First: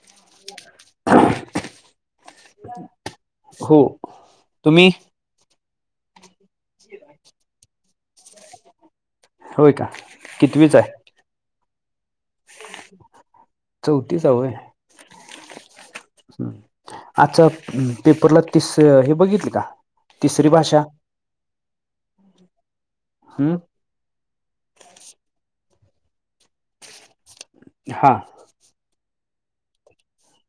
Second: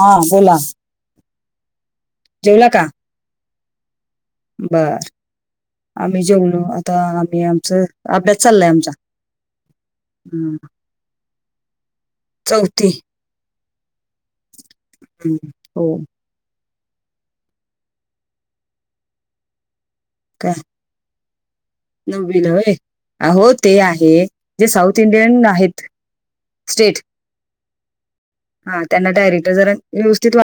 हा बोला. जेवला का हो तुम्ही? बर आम्ही जेवलो आता आम्ही आमचं अभ्यास चाललाय आमचा. होय का कितवीचा आहे? चव त्यी चौथीच हुं हो. हम्म आजचा पेपरला तीस हे बघितकी का? तिसरी काय भाषा नववीला व्हय आहो हम्म ते आहे. जे साऊथ इंडियन आहेत स्टेट. हा हा त्यांना डायरेक्टर जरा व्यवस्थित वाट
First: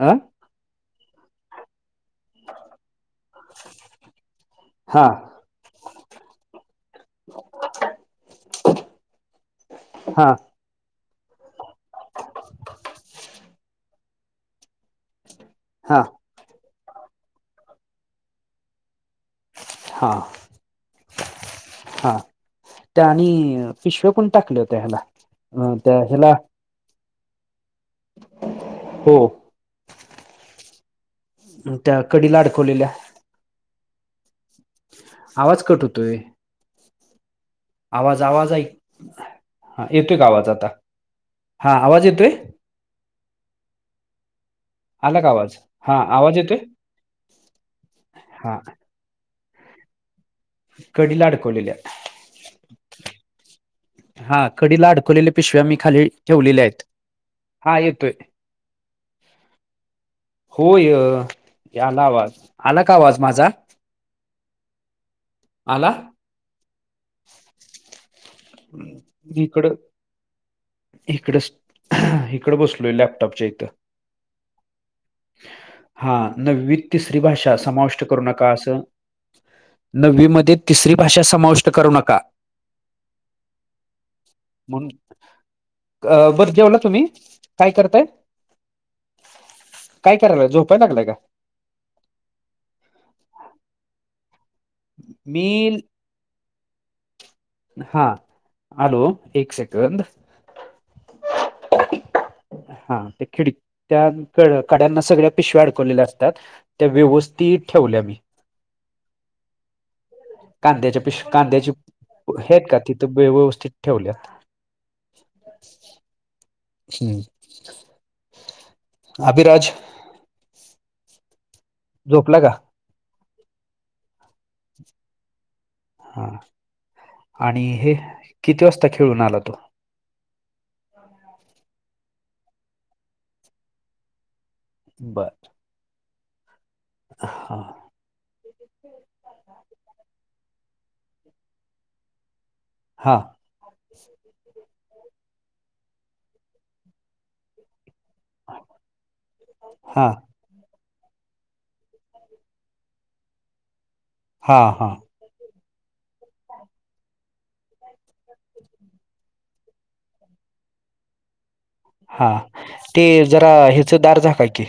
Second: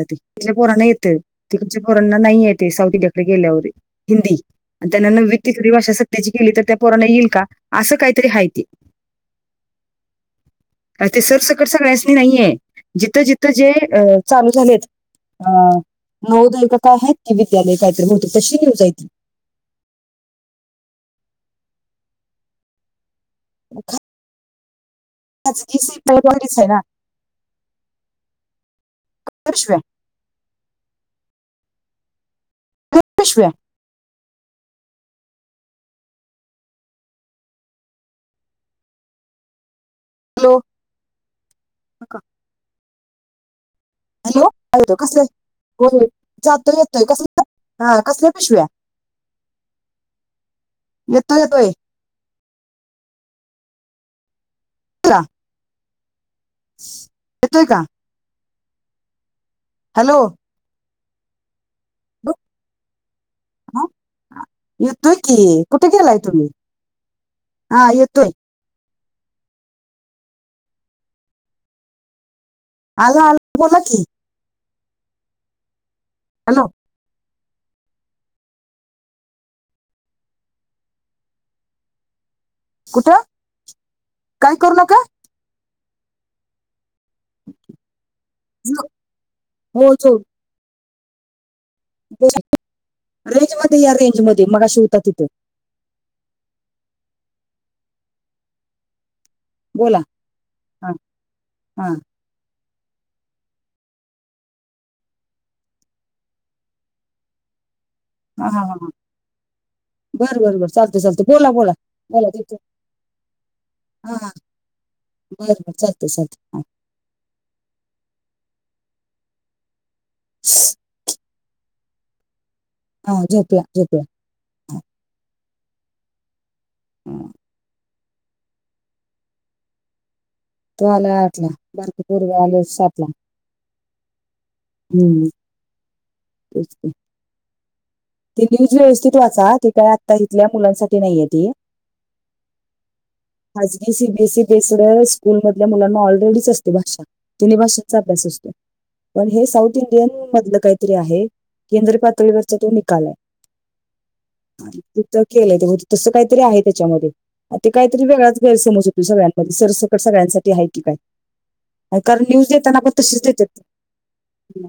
अ पोरांना येतंय तिकडच्या पोरांना नाही येते सावथ ते गेल्यावरी हिंदी आणि हा त्यांना नववीत ती भाषा सक्तीची केली तर त्या पोरांना येईल का? असं काहीतरी आहे ते. हा. अ ते सर सकट सगळ्यासनी नाहीये जिथं, जिथं जे अ चालू झालेयत. अ हा नवोदयिक काय आहेत की विद्यालय काहीतरी म्हणतो कशी न्यूज आहेती. हां. हा त्या आणि पिशव्या पण टाकल्या होत्या ह्याला. अ खाजगी त्या सेक्टर ह्याला वगैरेच आहे ना. हो. पर्श्व्या ह त्या कडीला अडकवलेल्या. पिशव्या. आवाज कट होतोय. आवाज, आवाज आई हा येतोय का आवाज हॅलो आता? हा आवाज येतोय? हॅलो हॅलो तू कस आला आहे? का आवाज हा होय. आवाज जातोय येतोय कसले हा कसल्या हा पिशव्या? कडीला येतोय येतोय अडकवलेल्या. हा कडीला का अडकवलेल्या पिशव्या मी खाली ठेवलेल्या आहेत. हा येतोय. [inaudible] हॅलो. होय ह्याला आवाज बघ, आला का आवाज माझा? हा? येतोय की कुठ आला गेलाय तुम्ही? हा येतोय. इकड इकड, इकड बसलोय आला आला लॅपटॉपच्या इथं बोला की हा हॅलो नवित तिसरी भाषा समाविष्ट करू नका असं. नववी मध्ये तिसरी भाषा समाविष्ट करू नका. कुठे काय करू म्हणून नका? बरं जेवला तुम्ही? काय करताय झो- हो जो काय करायलाय झोपाय लागलाय का? रेंज मध्ये या रेंज म मग शिव मी हा हॅलो एक बोला सेकंद हा हा हा ते खिडक्या कड्यांना सगळ्या पिशव्या अडकवलेल्या असतात. त्या व्यवस्थित ठेवल्या मी हा हा हा हा बरं बरं बरं चालत कांद्याच्या चालत पिश बोला कांद्याची बोला बोला त आहेत का तिथं व्यवस्थित ठेवल्या हा बरं बर चालतंय चालतंय हां हम्म अभिराज ह झोपला का? ह झोपला झोपला हा, हा हम आणि हे किती वाजता खेळून आला तो? तो आला आठला बारक पोरांग आले सातला बरं तेस आहे हा हा ती न्यूज व्यवस्थित वाचा ती काय आत्ता इथल्या मुलांसाठी नाहीय ती हा खाजगी सीबीएसई बस स्कूल मधल्या मुलांना ऑलरेडीच असते भाषा ति भाषा अ असतो पण हे साऊथ इंडियन हा मध काहीतरी आहें केद्र पातळीवर तो ल हा हा तु केलंय ते तसं काहीतरी आहे त्याच्यामध्ये ते कायतरी वेगळाच गैरसमज होतो सगळ्यांमध्ये सरसकट सगळ्यांसाठी आहे की काय कारण हा न्यूज देताना पण ते तशीच जरा देतात ह्याच दार झाका की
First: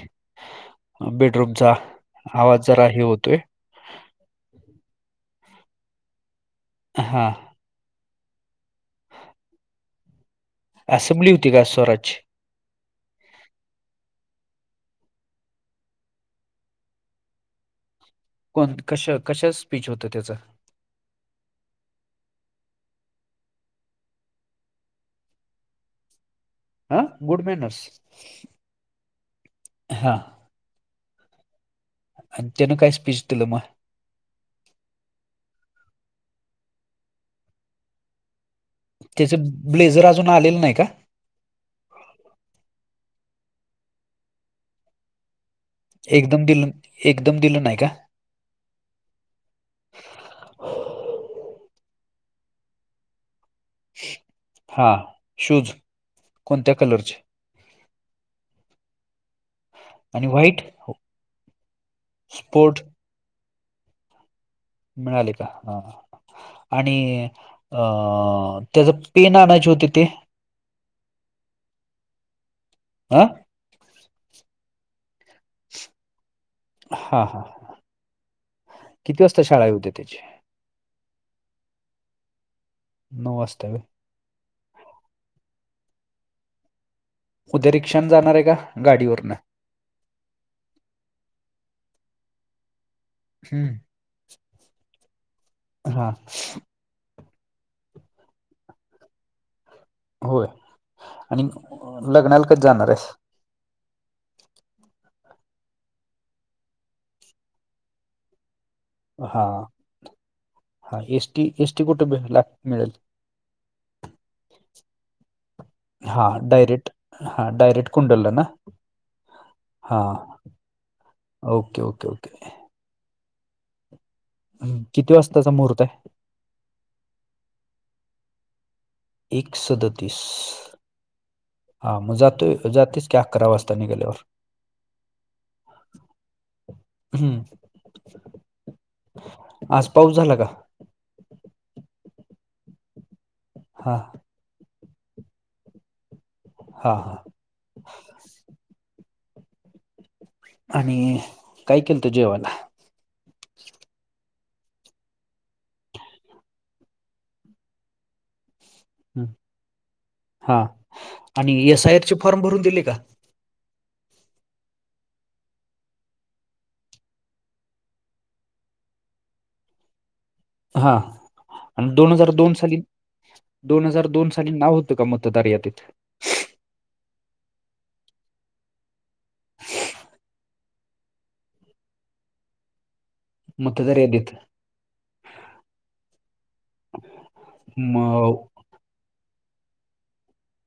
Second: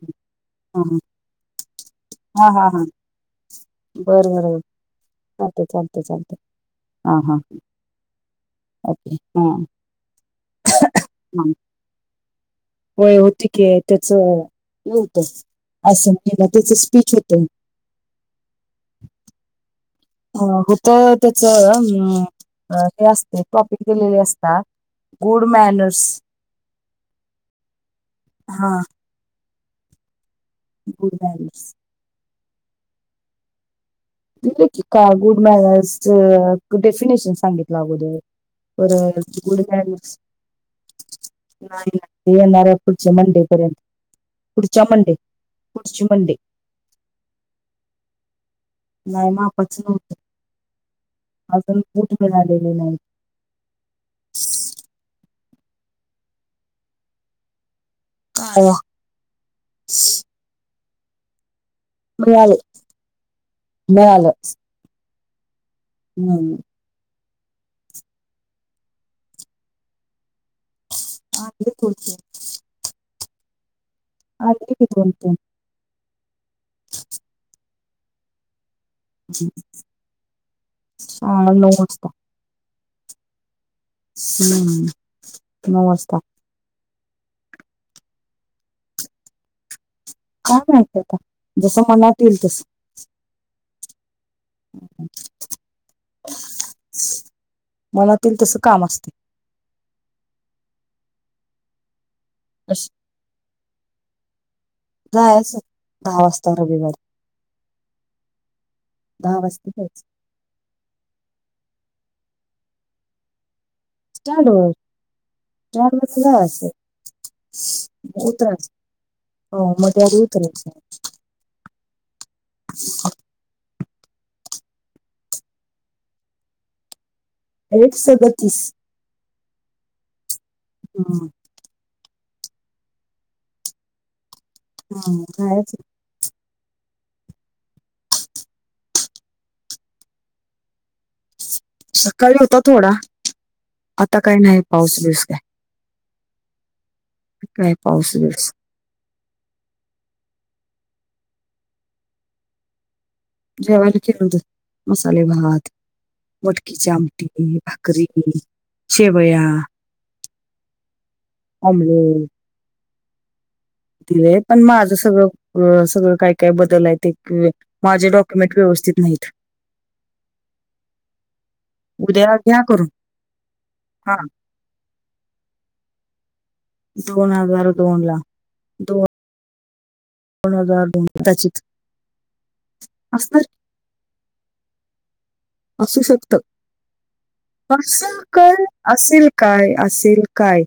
हा हा. बेडरूमचा हा आवाज हा हा जरा हे होतोय बरं बर चालते चालते चालते हा हा ओके हा असेंब्ली होती का स्वराजची? होय होती की त्याच हे होत असलेला त्याच स्पीच होतं कोण कशा कशा स्पीच होत त्याचा होत त्याच हे असते टॉपिक दिलेले असतात. गुड मॅनर्स हा गुड मेनस हा हा गुड बॅलस आणि त्यानं काय स्पीच दिलं मग त का गुड मॅनर्स च डेफिनेशन सांगितलं अगोदर परत त्याचं गुड नाही ब्लेझर अजून आलेलं नाही का नाही ते येणार पुढच्या मंडे पर्यंत पुढच्या मंडे पुढची मंडे एकदम दिलं एकदम दिलं नाही का? नाही मापच नव्हतं अजून बुठ मिळालेले नाही हा शूज कोणत्या कलरचे? काळया वाईट हो मयाळी मळाले मिळाले का हा हम् आणि अ त्याचा पेन आणायची होती ते हाे कोलत आं आणली किथोलते हा हा किती वाजता शाळा होते्या त्याची हा नऊ वाजता नमस्ते हम्म नमस्कार उद्या रिक्षा जाणार आहे का गाडीवरन काय माहीत आता जस मनात येईल तस हम्म हा मलातील तस काम असते होय आणि लग्नाला कच जाणार अश- आहेस जायच दहा वाजता रविवारी दहा हा वाजता जायचं हा एस टी एस टी कुठे ला मिळेल स्टँड वर स्टँड हा वर डायरेक्ट हा अस डायरेक्ट कुंडलला ना उतर हो हा मध्येर उतर ओके ओके ओके ह किती वाजताचा मुहूर्त आहे एक से बत्तीस एक सदतीस हम् हा मग जातो जस क करा वास्ता निघलेवर हा कायच ह आज पाऊस झाला का सकाळी होता थोडा हा आता काही नाही पाऊस दिवस का हा हा काय पाऊस वेळेस आणि काय केल तो जेवाला जेवाल खेर मसाले भात मटकीची आमटी भाकरी शेवया हा आणि एस आय आर चे ऑमलेट फॉर्म भरून दिले का पण माझं सगळं सगळं काय काय बदल आहे ते माझे डॉक्युमेंट व्यवस्थित नाहीत हा आणि दोन हजार उद्या दोन घ्या साली करून दोन हजार हा दोन साली नाव का मतदार यादीत दोन हजार दोनला कोणजार कदाचित असणार मतदार यादीत असू शकत असं मग कर असेल काय असेल काय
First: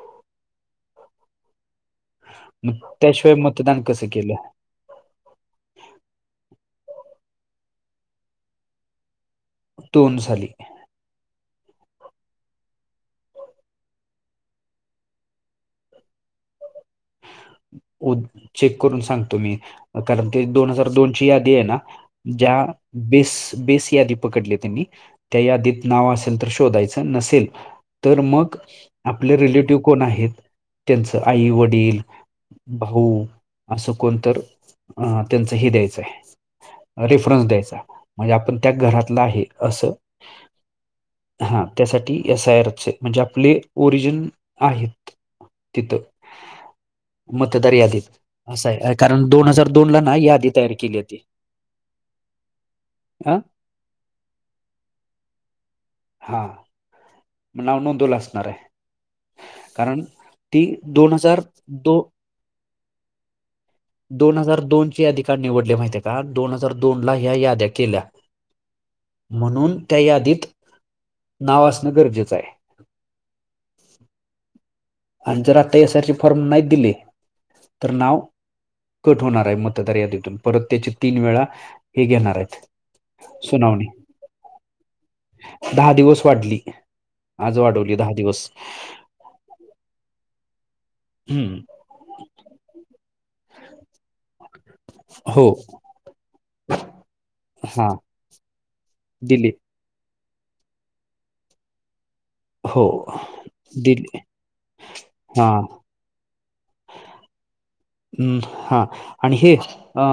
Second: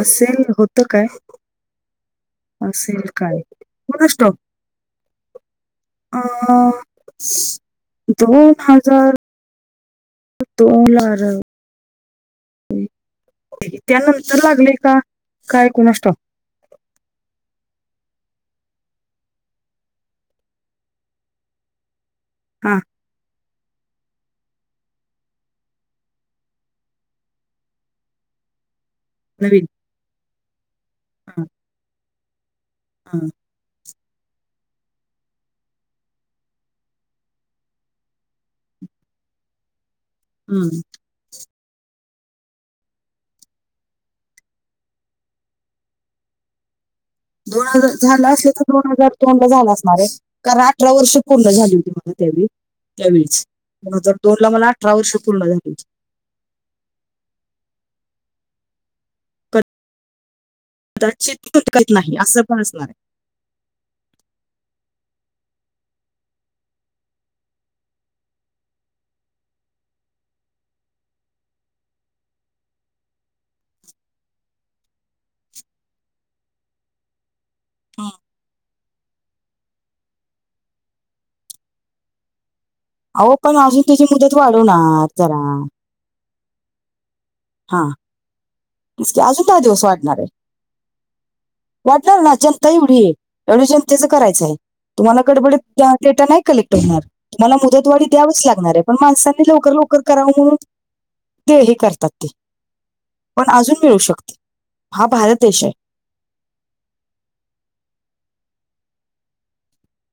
असेल होतं काय असेल त्याशिवाय काय मतदान कसं कोणस ठाऊक केलं अ दोन हजार. दोन साली तोला. त्यानंतर लागलेय का काय कण असतो. चेक करून सांगतो मी. कारण ते दोन हजार दोनची यादी आहे ना ज्या. हा बेस बेस यादी पकडली त्यांनी त्या यादीत नाव असेल तर शोधायचं नसेल. तर मग. आपले नवीन रिलेटिव कोण आहेत त्यांचं आई वडील भाऊ. हम्म. असं कोणत अं त्यांचं हे द्यायचं आहे. रेफरन्स द्यायचा म्हणजे आपण त्या घरातला आहे असं. हम्म. हा त्यासाठी एसयरफचे म्हणजे आपले ओरिजिन आहेत. कथ. दोन हजार झालं असले तर असं दोन आहे हजार कारण दोन ला हजार झाला दोनला असणारे ना यादी कारण तयार अठरा केली वर्ष होती पूर्ण झाली होती म. तेवी अ तेवीस दोन हजार दोन ला मला अठरा वर्ष पूर्ण झाली हो. हा म नाव नोंदवला असणार आहे कारण. ती दोन हजार कदाितूकत दो नाही असं पण असणार आहे. दोन हजार दोन चे याधिकार निवडले माहिती का दोन हजार दोन ला ह्या याद्या केल्या. म्हणून त्या यादीत. नाव असणं गरजेचं आहे. [inaudible] आणि जर आता यासचे फॉर्म नाही दिले तर आहे नाव. कट होणार आहे मतदार यादीतून परत त्याचे तीन वेळा हे घेणार आहेत. अहो पण अजून सुनावणी त्याची मुदत वाढवणार जरा दहा दिवस वाढली. आज हा वाढवली दहा दिवस. अजून का दिवस वाढणार आहे. हम्म. वाटणार ना जनता एवढी आहे एवढी जनतेचं करायचं आहे तुम्हाला हो कडबडीत देता नाही. कक्ट हो तुम्हाला हा मुदतवाडी द्यावीच लागणार आहे पण माणसांनी दिली लवकर लवकर. क ते ह करतात ते. हो. पण अजून मिळू दिली शकते हा भारत देश आहे. [inaudible] हम् हा आणि हे अ.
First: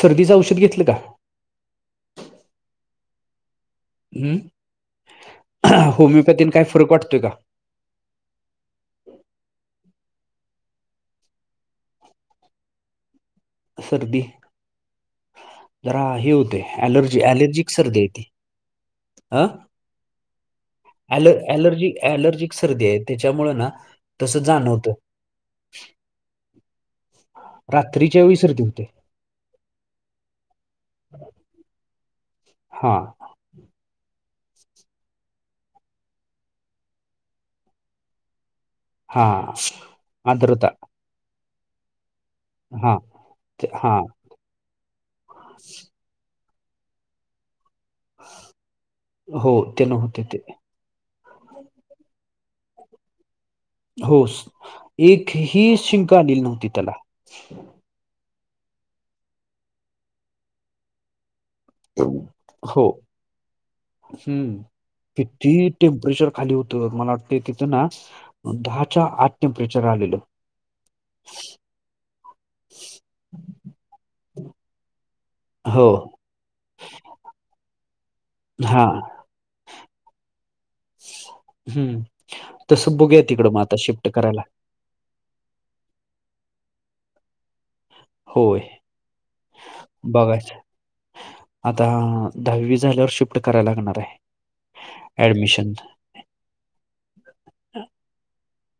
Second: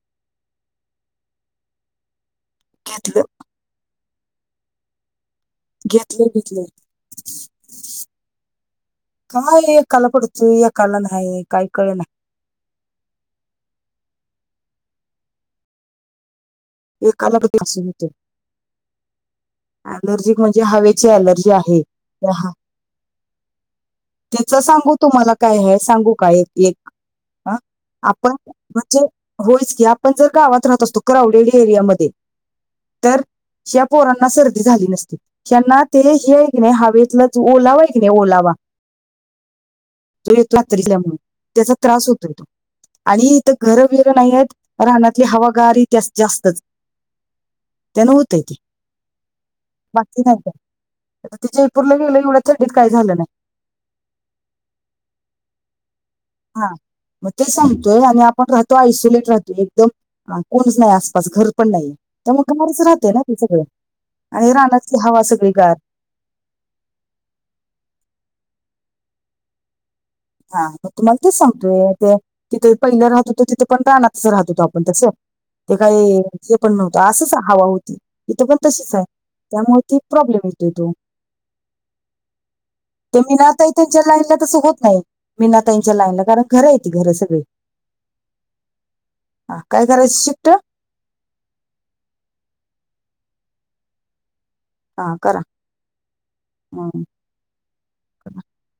सर्दीचं औषध घेतलं का. घेतलं. हम्म घेतलं होमिओपॅथीन घेतलं काय फरक वाटतोय काय? काय काला पडतो या काला नाही काही कळ नाही. सर्दी जरा हे होते. नाही अलर्जी एकाला पडतोय अलर्जी असं सर् द होतं येते अ. अलर्जिक म्हणजे हवेची अल आहे अलर्जी अलर्जिक सर्दी आहे त्याच्यामुं ना. तसं त्यांच जाणवतं सांगू तुम्हाला काय आहे सांगू काय एक. हा? रात्रीच्या आपण वसरती होते. म्हणजे होयच की आपण जर गावात राहत असतो कवलेली एरियामध्ये. हा. तर या पोरांना सर्दी झाली नसती. त्यांना ते या की नाही हवेतलंच ओलावा आहे की नाही ओला वा. हां, तू येत आ आर्द्रता. तरी त्यामुळे. त्याचा त्रास होतो य तो हां, आणि इथ ते घरं हां. बिरं नाहीय आहेत राहनातली हवागारी. जास्तच त्यांना होतय ते हो, ते बाकीकी नव्हते नाही ते. का. तर ति जयपर गेलं एवढ्या छंडीत काही झालं नाही. हो एक ह शिं. हा म ते स. आणि आपण राहतो आयसोलेट राहतो एकदम कोणच नाही आसपास घर. पण नाही त्यामुळेग घरच हो, राहते ना ते सगळ आणि राहनाची हवा सगळी गार. प्रेशर खाली होतं मला वाटतं तिथं ना दहाच्या आत टेम्परेचर आलेलं. हा मग तुम्हाला तेच सांगतोय ते तिथे पहिलं राहत होत तिथं पण रानातसं राहत होतो आपण तसं ते हो, काय हे पण नव्हतं असंच हवा होती इथं पण हां, तशीच आहे त्यामुळे ती प्रॉब्लेम येत तिथं हं. तसं ते बघूया मी ना तिकडं मग ताही आता त्यांच्या शिफ्ट लाईन ला करायला. तसं होत नाही. मीनातााईंच्या लाईनला कारण घरंय ती घरं सगळे होय, आ काय करायचं शिफ्ट बघायचं. आता दहावी झाल्यावर शिफ्ट करायला लागणार आहे. हा करा ऍडमिशन हम्म.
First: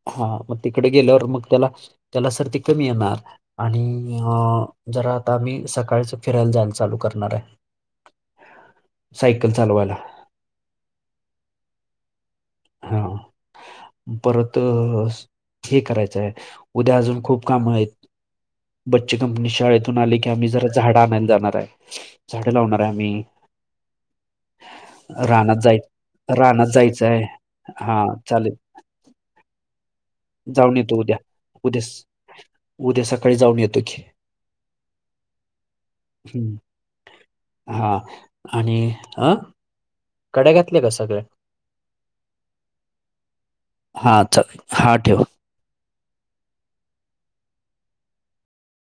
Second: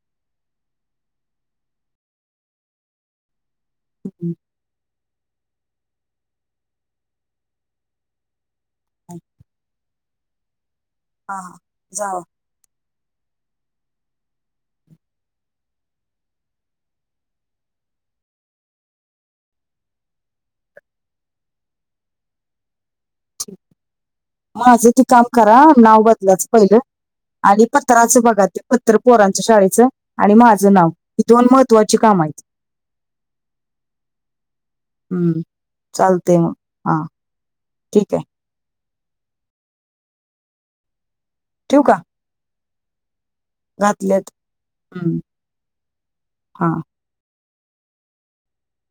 हा मग तिकड गेल्यावर मग त्याला त्याला सर्दी कमी येणार आणि हम्म. आ जरा आता आम्ही सकाळच फिरायला जायला चालू करणार आहे. हा सायकल चालवायला. हां हां जावा [unintelligible] परत हे करायचं आहे उद्या अजून खूप काम आहेत. बच्चे कंपनी शाळेतून आली की आम्ही जरा झाडं आणायला जाणार आहे. झाडे लावणार आहे आम्ही माझं ते काम करा रानात जाय नाव बदलायचं रानात पहिलं आणि जायचं आहे आणि हा पत्रराचं बघा चालेल पत्र पोरांचं शाळेचं आणि माझं जाऊन नाव येतो उद्या ही दोन उद्या महत्त्वाची स- काम आहेत. उद्या सकाळी जाऊन येतो की हम् चालतय म हम्म. हा हा ठीक ये. आणि अ कड्या घेतल्या का सगळ्या ठेवू का? हा घातलेत चाल हाट हम्म, हा.